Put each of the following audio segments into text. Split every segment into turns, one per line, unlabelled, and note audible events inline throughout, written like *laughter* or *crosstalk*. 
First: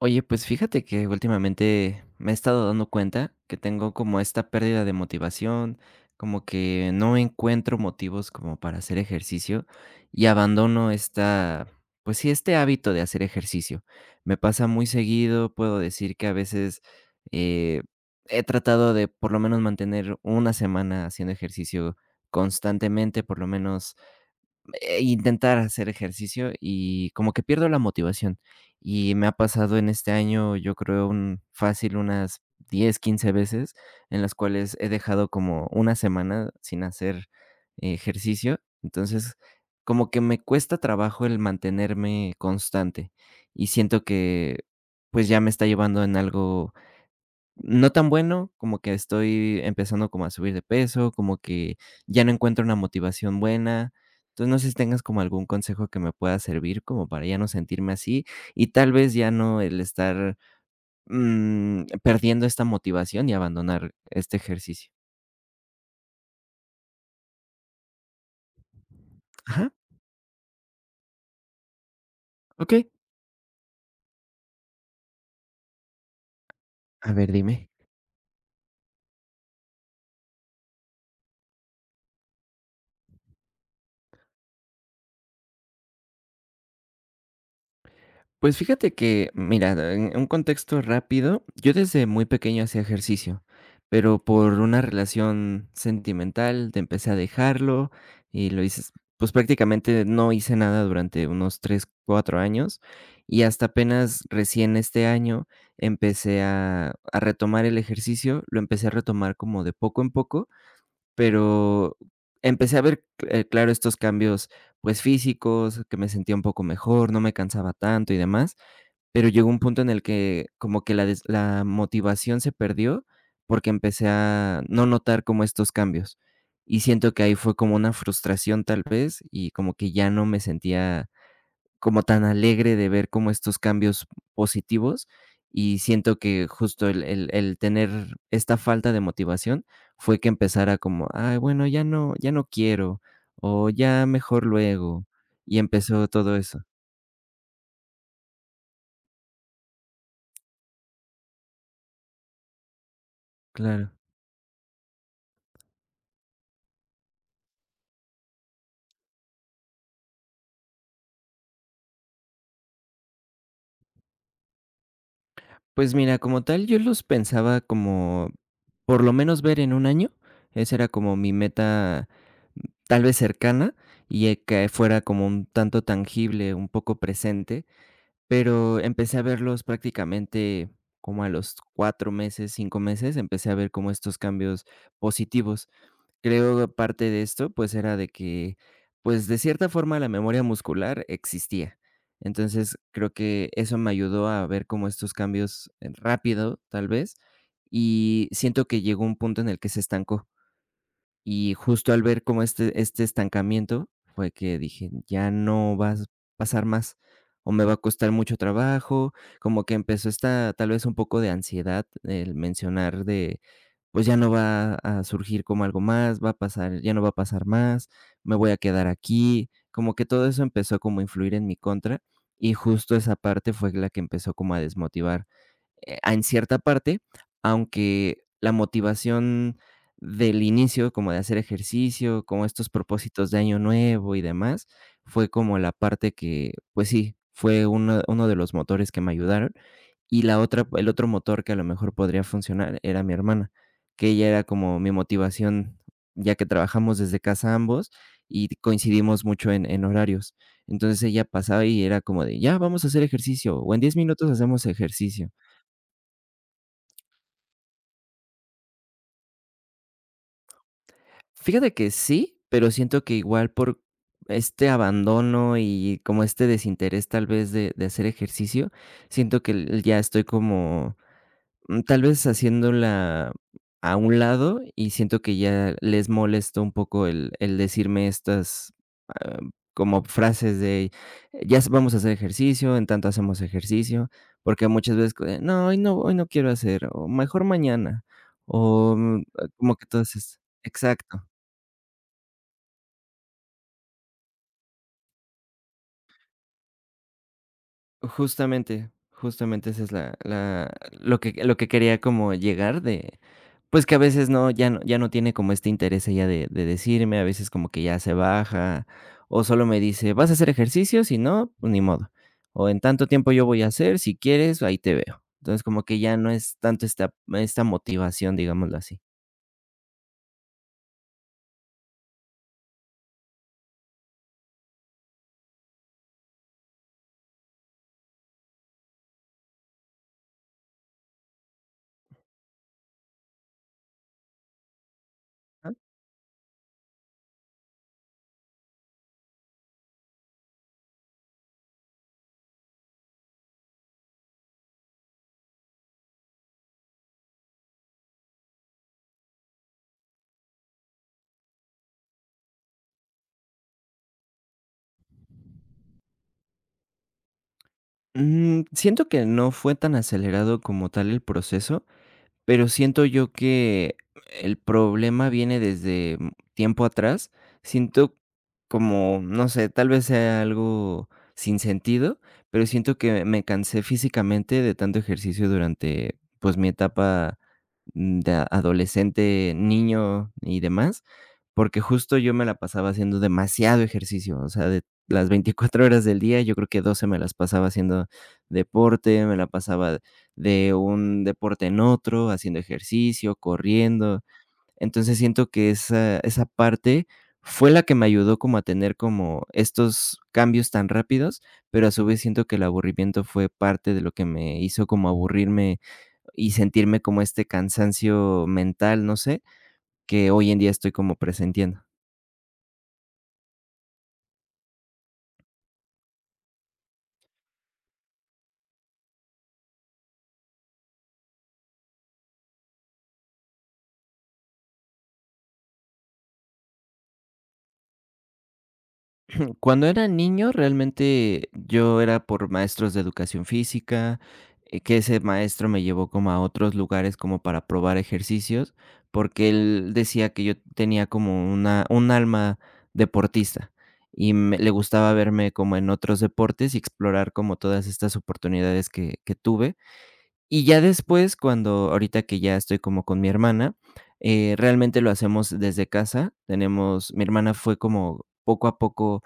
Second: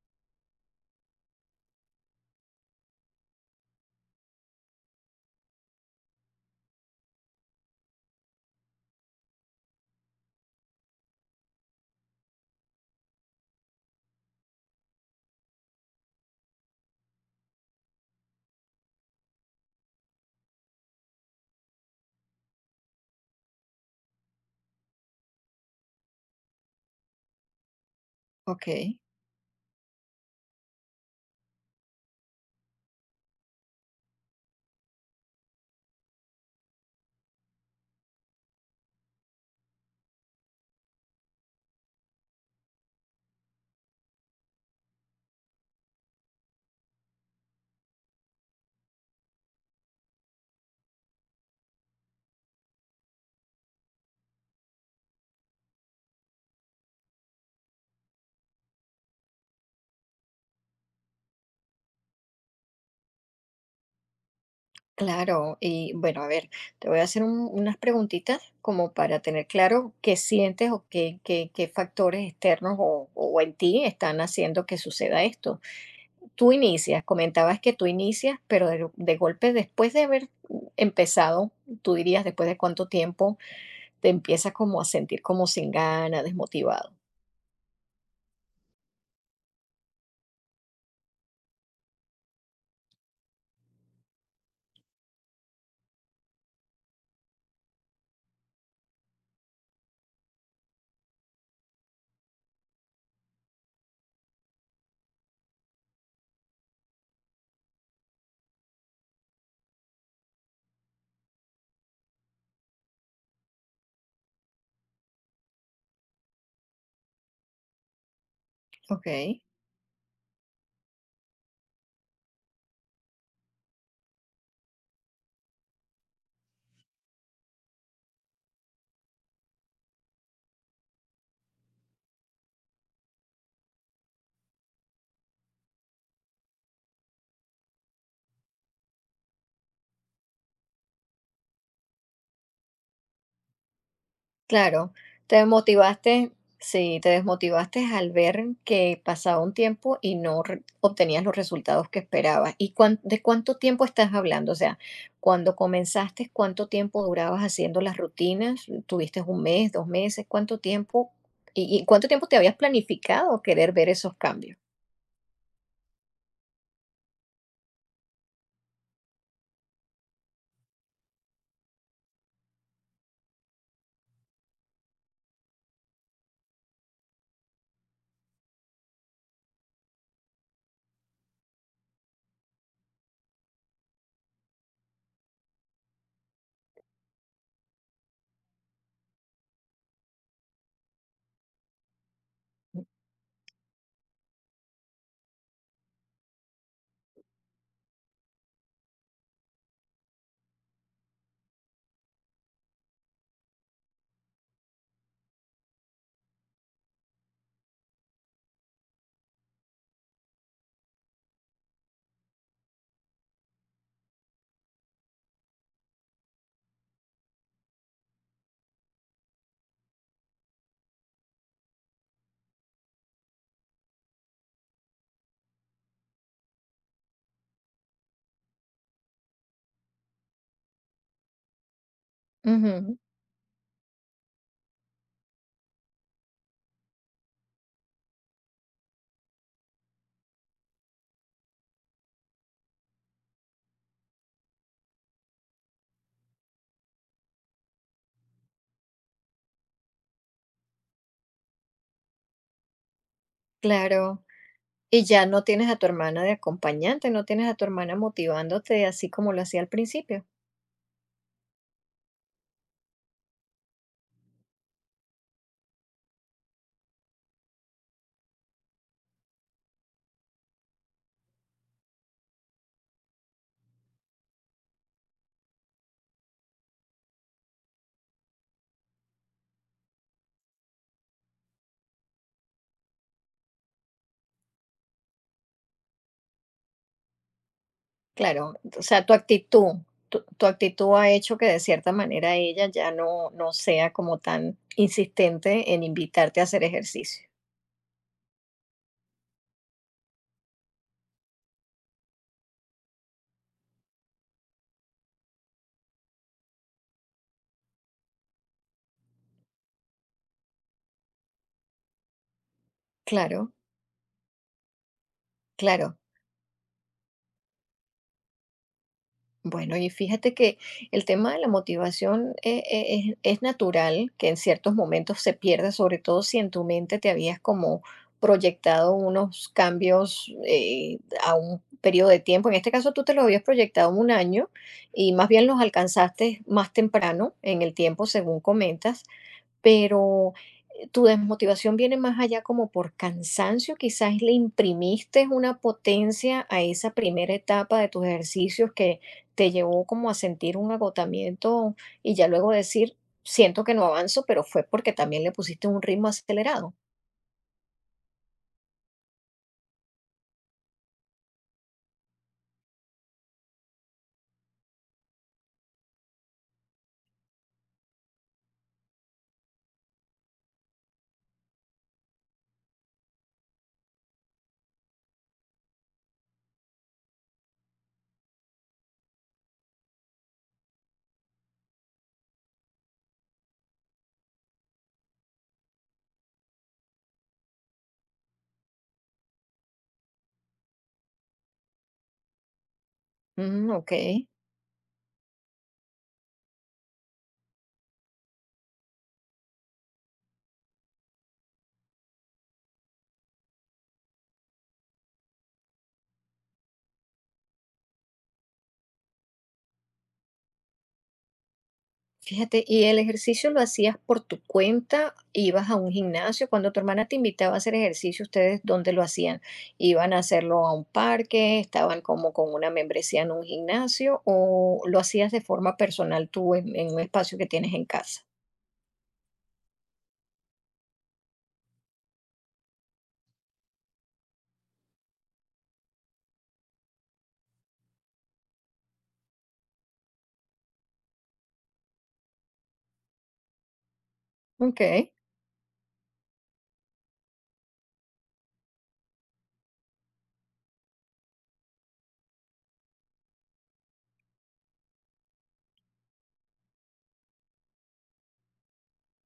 Oye, pues fíjate que últimamente me he estado dando cuenta que tengo como esta pérdida de motivación, como que no encuentro motivos como para hacer ejercicio y abandono esta, pues sí, este hábito de hacer ejercicio. Me pasa muy seguido, puedo decir que a veces eh, he tratado de por lo menos mantener una semana haciendo ejercicio constantemente, por lo menos intentar hacer ejercicio y como que pierdo la motivación.
Ok,
Y me ha pasado en este año, yo creo, un fácil unas 10 15 veces en las cuales he dejado como una semana sin hacer ejercicio. Entonces, como que me cuesta trabajo el mantenerme constante y siento que pues ya me está llevando en algo no tan bueno, como que estoy empezando como a subir de peso, como que ya no encuentro una motivación buena. Entonces, no sé si tengas como algún consejo que me pueda servir como para ya no sentirme así y tal vez ya no el estar, perdiendo esta motivación y abandonar este ejercicio.
claro. Y bueno, a ver, te voy a hacer unas preguntitas como para tener
Ajá.
claro qué sientes o qué, qué factores externos
Okey.
o en ti están haciendo que suceda esto. Tú inicias,
A ver,
comentabas
dime.
que tú inicias, pero de golpe después de haber empezado, tú dirías después de cuánto tiempo te empiezas como a sentir como sin gana, desmotivado.
Pues fíjate que, mira, en un contexto rápido, yo desde muy pequeño hacía ejercicio, pero por una relación sentimental te empecé a dejarlo y lo hice, pues prácticamente no hice nada durante unos 3 4 años y hasta apenas recién este año empecé a retomar el ejercicio, lo empecé a retomar como de poco en poco, pero empecé a ver, claro, estos cambios pues físicos, que me sentía un poco mejor, no me cansaba tanto y demás.
Ok.
Pero llegó un punto en el que como que la motivación se perdió, porque empecé a no notar como estos cambios. Y siento que ahí fue como una frustración tal vez, y como que ya no me sentía como tan alegre de ver como estos cambios positivos, y siento que justo el tener esta falta de motivación fue que empezara como: "Ay, bueno, ya no quiero", o "Ya mejor
Claro,
luego",
te
y empezó
desmotivaste,
todo eso.
sí, te desmotivaste al ver que pasaba un tiempo y no re- obtenías los resultados que esperabas. ¿Y de cuánto tiempo
Claro.
estás hablando? O sea, cuando comenzaste, ¿cuánto tiempo durabas haciendo las rutinas? ¿Tuviste un mes, dos meses? ¿Cuánto tiempo? ¿Y cuánto tiempo te habías planificado querer ver esos cambios?
Pues mira, como tal, yo los pensaba como por lo menos ver en un año. Esa era como mi meta, mm, tal vez cercana, y que fuera como un tanto tangible, un poco presente, pero empecé a verlos prácticamente como a los 4 meses, 5 meses, empecé a ver como estos cambios positivos. Creo que parte de esto, pues, era de que, pues, de cierta forma la memoria muscular existía. Entonces,
Mm.
creo que eso me ayudó a ver como estos cambios, rápido, tal vez, y siento que llegó un punto en el que se estancó. Y justo al ver como este estancamiento, fue que dije: "Ya no va a pasar más, o me va a costar mucho trabajo", como que empezó esta, tal vez, un poco de ansiedad, el mencionar de, pues, ya no va a surgir como algo más, va a pasar ya no va a pasar más, me voy a quedar aquí, como que todo eso empezó como a influir en mi contra, y justo esa parte fue la que empezó como a desmotivar en cierta parte, aunque la motivación del inicio, como de hacer ejercicio, como estos
Ujú,
propósitos de año nuevo y demás, fue como la parte que, pues sí, fue uno de los motores que me ayudaron. Y la otra, el otro motor que a lo mejor podría funcionar era mi hermana, que ella era como mi motivación, ya que trabajamos desde casa ambos y coincidimos mucho en horarios. Entonces ella pasaba y era como de, ya, vamos a hacer ejercicio, o en 10
claro.
minutos hacemos
Y ya
ejercicio.
no tienes a tu hermana de acompañante, no tienes a tu hermana motivándote así como lo hacía al principio.
Fíjate que sí, pero siento que igual por este abandono y como este desinterés tal vez de hacer ejercicio, siento que ya estoy como tal vez haciéndola a un lado y siento que ya les molesto un poco el decirme estas ah, como frases de ya vamos a hacer ejercicio, en tanto hacemos ejercicio, porque muchas veces no, hoy no, hoy no quiero hacer, o mejor mañana,
Claro, o
o
sea, tu
como
actitud,
que todo es
tu actitud ha
exacto.
hecho que de cierta manera ella ya no, no sea como tan insistente en invitarte a hacer ejercicio.
Justamente, justamente esa es la lo que quería como llegar de, pues, que a veces no, ya no tiene como este interés ella de decirme, a veces como que ya se baja, o solo me dice: "¿Vas a hacer ejercicio? Si no, pues ni modo. O en tanto tiempo yo
Claro,
voy a hacer, si quieres, ahí te veo". Entonces, como que
claro.
ya no es tanto esta motivación, digámoslo así.
Bueno, y fíjate que el tema de la motivación es natural que en ciertos momentos se pierda, sobre todo si en tu mente te habías como proyectado unos cambios a un periodo de tiempo. En este caso tú te los habías proyectado un año y más bien los
Ah.
alcanzaste más temprano en el tiempo, según comentas. Pero tu desmotivación viene más allá como por cansancio, quizás le imprimiste una potencia a esa primera etapa de tus ejercicios que te llevó como a sentir un agotamiento y ya luego decir, siento que no avanzo, pero fue porque también le pusiste un ritmo acelerado.
Siento que no fue tan acelerado como tal el proceso. Pero siento yo que el problema viene desde tiempo atrás. Siento como, no sé, tal vez sea algo sin sentido, pero siento que me cansé físicamente de tanto ejercicio durante, pues, mi etapa de adolescente, niño y demás, porque justo yo me la pasaba haciendo demasiado ejercicio, o sea, de las 24 horas del día, yo creo que 12 me las pasaba haciendo deporte, me la pasaba de un deporte en otro, haciendo ejercicio,
Mm, ok.
corriendo. Entonces siento que esa parte fue la que me ayudó como a tener como estos cambios tan rápidos, pero a su vez siento que el aburrimiento fue parte de lo que me hizo como aburrirme y sentirme como este cansancio mental, no sé, que hoy en día estoy como presentiendo.
Fíjate, ¿y el ejercicio lo hacías por tu cuenta? ¿Ibas a un gimnasio? Cuando tu hermana te invitaba a hacer ejercicio, ¿ustedes dónde lo hacían? ¿Iban a hacerlo a un parque? ¿Estaban como con una membresía en un gimnasio? ¿O lo hacías de forma personal tú en un espacio que tienes en casa?
*clears throat* Cuando era niño, realmente yo era por maestros de educación física, que ese maestro me llevó como a otros lugares como para probar ejercicios, porque él decía que yo tenía como una un alma deportista y me le
Ok.
gustaba verme como en otros deportes y explorar como todas estas oportunidades que tuve. Y ya después, cuando ahorita que ya estoy como con mi hermana, realmente lo hacemos desde casa. Tenemos Mi hermana fue como poco a poco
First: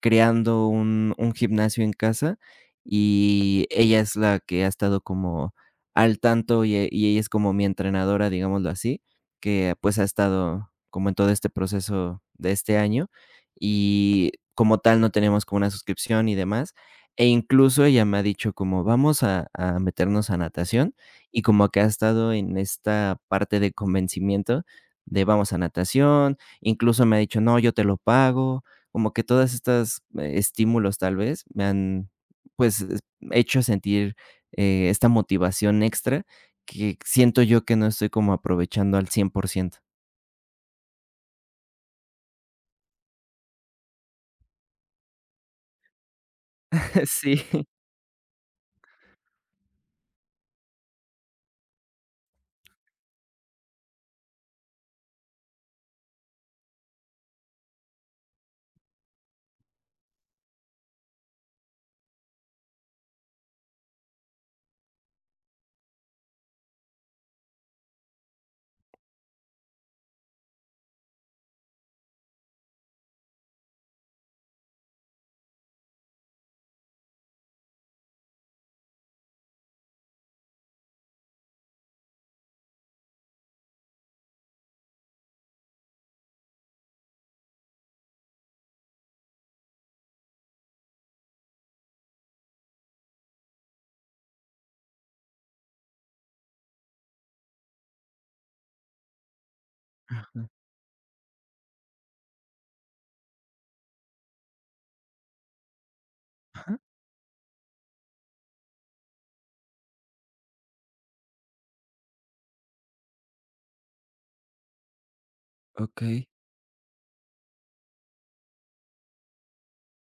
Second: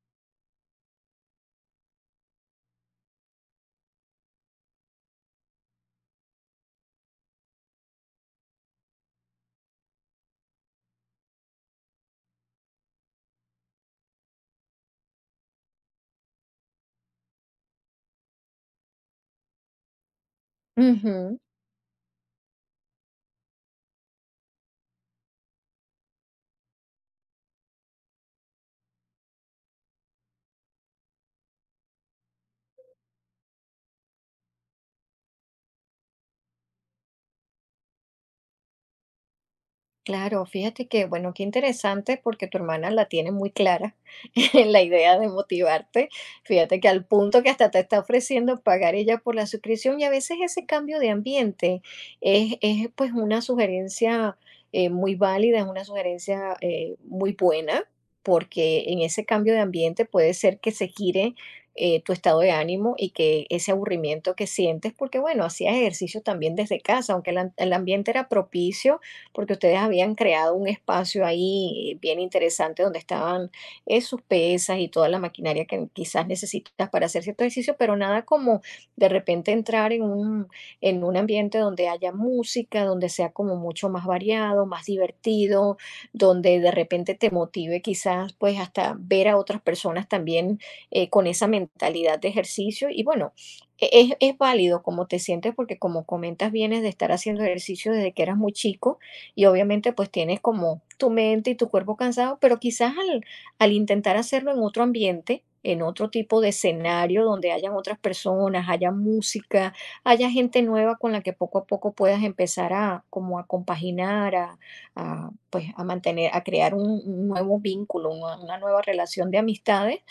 creando un gimnasio en casa, y ella es la que ha estado como al tanto, y ella es como mi entrenadora, digámoslo así, que, pues, ha estado como en todo este proceso de este año, y como tal no tenemos como una suscripción y demás, e incluso ella me ha dicho como: "Vamos a meternos a natación", y como que ha estado en esta parte de convencimiento de: "Vamos a natación", incluso me ha dicho: "No, yo te lo pago", como que todas estas, estímulos, tal vez, me han, pues, hecho sentir, esta motivación extra que siento yo que no estoy como aprovechando al 100%.
Claro, fíjate que, bueno, qué interesante porque tu hermana la tiene muy clara *laughs* en la idea de motivarte. Fíjate que
*laughs*
al punto que
Sí.
hasta te está ofreciendo pagar ella por la suscripción, y a veces ese cambio de ambiente es, pues, una sugerencia muy válida, es una sugerencia muy buena, porque en ese cambio de ambiente puede ser que se gire tu estado de ánimo y que ese aburrimiento que sientes, porque bueno, hacías ejercicio también desde casa, aunque el el ambiente era propicio porque ustedes habían creado un espacio ahí bien interesante donde estaban sus pesas y toda la maquinaria que quizás necesitas para hacer cierto ejercicio, pero nada como de repente entrar en en un ambiente donde haya música, donde sea como mucho más variado, más divertido, donde de repente te motive quizás pues hasta ver a otras personas también con esa mentalidad de ejercicio y bueno. Es válido como te sientes porque como comentas vienes de estar haciendo ejercicio desde que eras muy chico y obviamente pues tienes como tu mente y tu cuerpo cansado, pero quizás al intentar hacerlo en otro ambiente, en otro tipo de
Ajá.
escenario donde hayan otras personas, haya música, haya gente nueva con la que poco a poco puedas empezar a como a compaginar, a, pues a
Ok.
mantener, a crear un nuevo vínculo, una nueva relación de amistades,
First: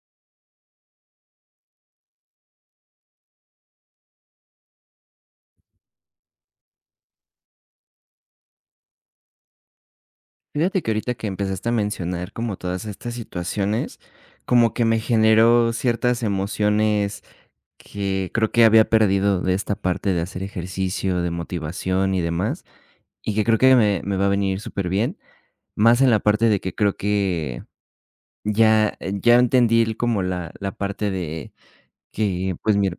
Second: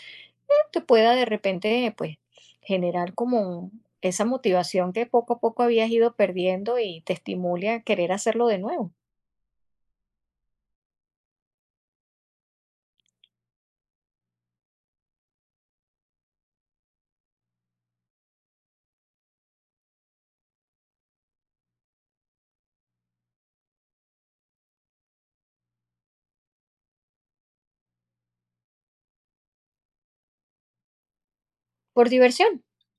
te pueda de repente pues generar como esa motivación que poco a poco habías ido perdiendo y te estimule a querer hacerlo de nuevo.
Fíjate que ahorita que empezaste a mencionar como todas estas situaciones, como que me generó ciertas emociones que creo que había perdido de esta parte de hacer ejercicio, de motivación y demás, y que creo que me va a venir súper bien, más en la parte de que creo que ya entendí como la parte de
Por diversión,
que, pues mira,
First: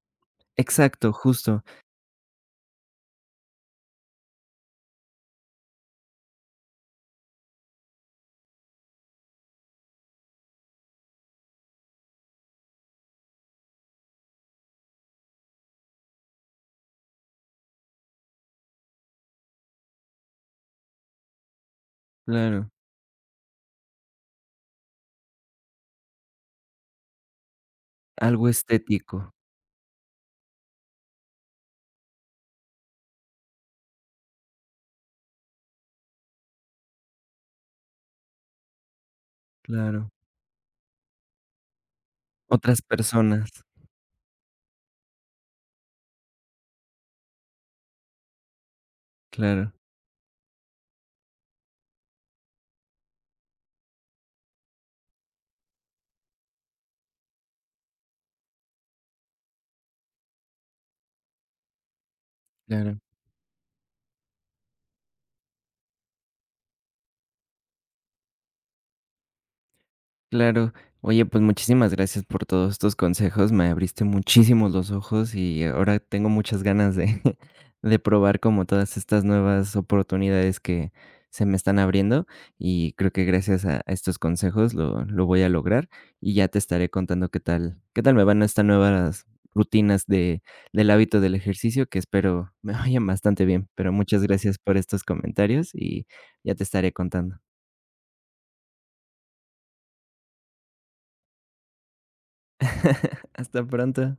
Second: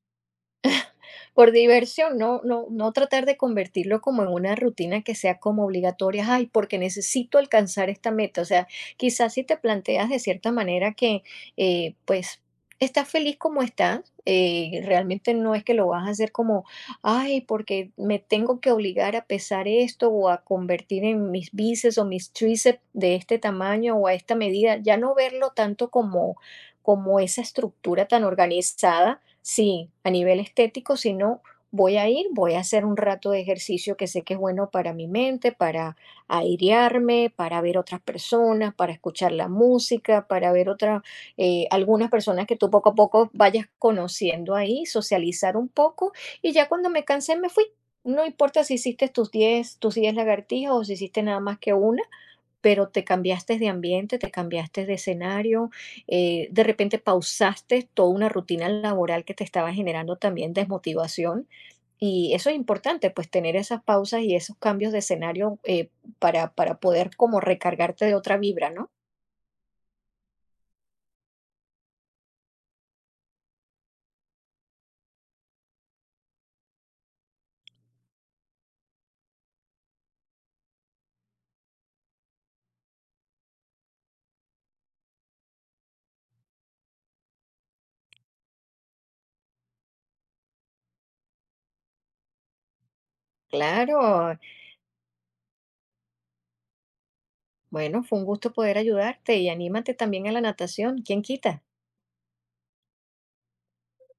exacto,
por
justo,
diversión, no no no tratar de convertirlo como en una rutina que sea como obligatoria, ay, porque necesito alcanzar esta meta, o sea, quizás si te planteas de cierta manera que, pues, estás feliz como estás, realmente no es que lo vas a hacer como, ay, porque me tengo que obligar a pesar esto o a convertir en mis bíceps o mis
claro,
tríceps de este tamaño o a esta medida, ya no verlo tanto como como esa estructura tan
algo
organizada.
estético,
Sí, a nivel estético, si no, voy a ir, voy a hacer un rato de ejercicio que sé que es bueno para mi mente, para airearme, para ver otras personas, para escuchar la
claro,
música, para ver otras, algunas personas que tú
otras
poco a poco
personas,
vayas conociendo ahí, socializar un poco, y ya cuando me cansé me fui. No importa si hiciste tus
claro,
10 tus 10 lagartijas o si hiciste nada más que una, pero te cambiaste de ambiente, te cambiaste de escenario, de repente pausaste toda una rutina laboral que te estaba generando también desmotivación. Y eso es
claro.
importante, pues tener esas pausas y esos cambios de escenario para poder como recargarte de otra vibra, ¿no?
Claro. Oye, pues muchísimas gracias por todos estos consejos. Me abriste muchísimo los ojos y ahora tengo muchas ganas de, *laughs* de probar como todas estas nuevas oportunidades que se me están abriendo y creo que gracias a estos consejos lo voy a lograr y ya te estaré contando qué tal me van estas nuevas rutinas de, del hábito del ejercicio que espero me *laughs* vayan bastante bien. Pero muchas
Claro,
gracias por estos comentarios y ya te estaré contando.
bueno, fue un gusto poder ayudarte y anímate también a la natación, ¿quién quita?
*laughs* Hasta pronto.